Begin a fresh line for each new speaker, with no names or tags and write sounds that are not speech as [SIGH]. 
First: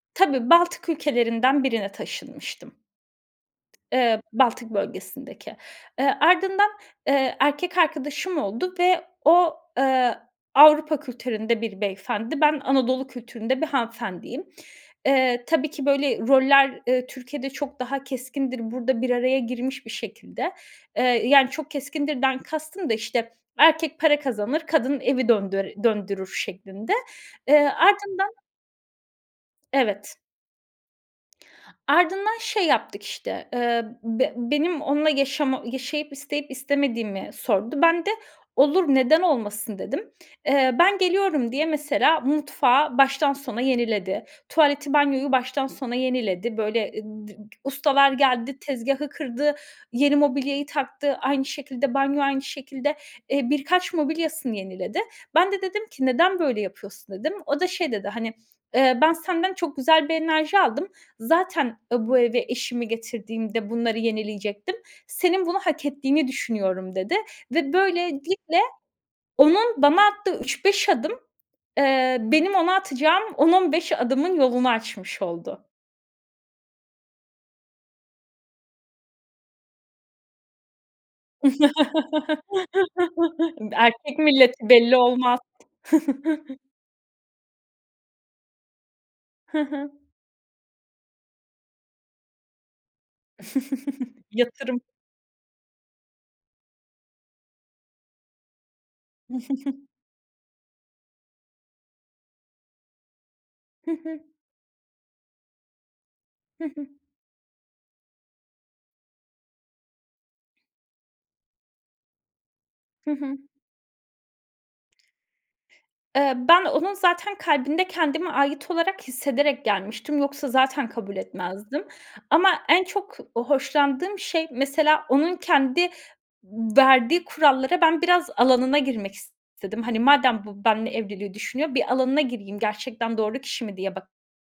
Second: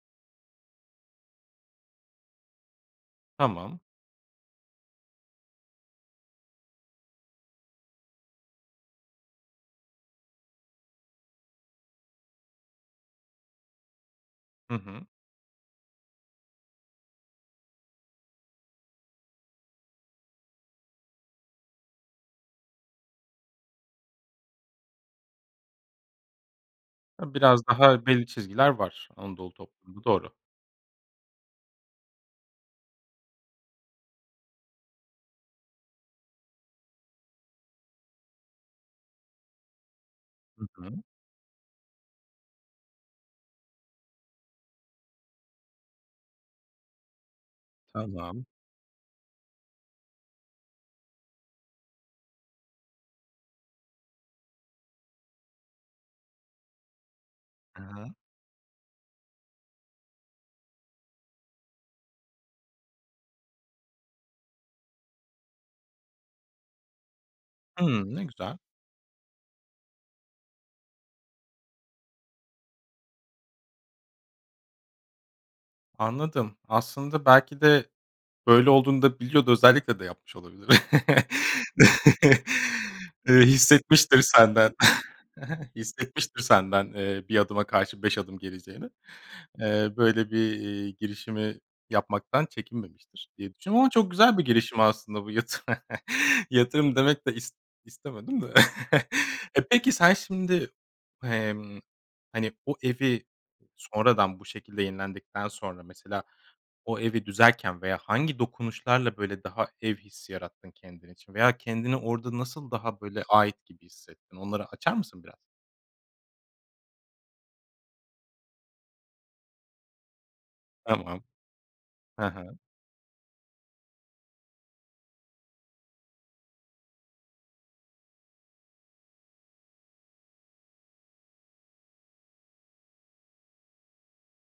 Tabii, Baltık ülkelerinden birine taşınmıştım.
Tamam.
Eee, Baltık bölgesindeki. Eee, ardından, eee, erkek arkadaşım oldu ve o, eee, Avrupa kültüründe bir beyefendi. Ben Anadolu kültüründe bir hanımefendiyim.
Hı hı.
Eee, tabii ki böyle, roller, ııı, Türkiye'de çok daha keskindir; burada bir araya girmiş bir şekilde. Eee, yani çok keskindirden kastım da işte, erkek para kazanır, kadın evi döndör döndürür şeklinde.
Ha,
Eee,
biraz daha belli
ardından
çizgiler var. Anadolu toplumu,
Evet.
doğru.
Ardından şey yaptık işte, ııı, be benim onunla yaşama yaşayıp isteyip istemediğimi sordu. Ben de, "Olur, neden olmasın?" dedim.
Hı
Eee, ben
hı.
geliyorum diye mesela mutfağı baştan sona yeniledi. Tuvaleti, banyoyu baştan sona yeniledi. Böyle eee dı ustalar
Tamam.
geldi, tezgâhı kırdı, yeni mobilyayı taktı; aynı şekilde, banyo, aynı şekilde. Eee, birkaç mobilyasını yeniledi. Ben de dedim ki: "Neden böyle yapıyorsun?" dedim. O da
I
şey dedi,
hı.
hani eee, "Ben senden çok güzel bir enerji aldım. Zaten ı bu eve eşimi getirdiğimde bunları yenileyecektim. Senin bunu hak ettiğini düşünüyorum." dedi ve
Hımm, ne
böylelikle
güzel.
onun bana attığı 3, 5 adım, eee, benim ona atacağım 10-15 adımın yolunu açmış oldu.
Anladım, aslında belki de böyle olduğunu da biliyordu. Özellikle de yapmış olabilir. [LAUGHS] Eee,
[LAUGHS] Erkek
hissetmiştir
milleti
senden
belli olmaz.
[LAUGHS] hissetmiştir
[CHUCKLES]
senden, eee, 1 adıma karşı 5 adım geleceğini.
Hı
Eee,
hı.
böyle bir, eee, girişimi yapmaktan çekinmemiştir diye düşünüyorum. Ama çok
[CHUCKLES]
güzel bir girişim
Yatırım.
aslında bu. Yatırım. [LAUGHS] Yatırım demek de is istemedim de. [LAUGHS] E,
[GIGGLES]
peki sen şimd, emm, hani, o evi
Hı hı.
sonradan bu şekilde yenilendikten sonra mesela
Hı hı.
o evi düzerken veya hangi dokunuşlarla, böyle, daha ev hissi yarattın kendin için veya kendini orada nasıl daha,
Hı
böyle,
hı.
ait gibi hissettin, onları açar mısın biraz?
Eee, ben onun zaten kalbinde kendimi ait olarak hissederek gelmiştim; yoksa zaten kabul
Tamam.
etmezdim.
Hı hı.
Ama en çok hoşlandığım şey mesela onun kendi m verdiği kurallara, ben biraz alanına girmek istedim. Madem bu benimle evliliği düşünüyor, bir alanına gireyim; gerçekten doğru kişi mi diye ba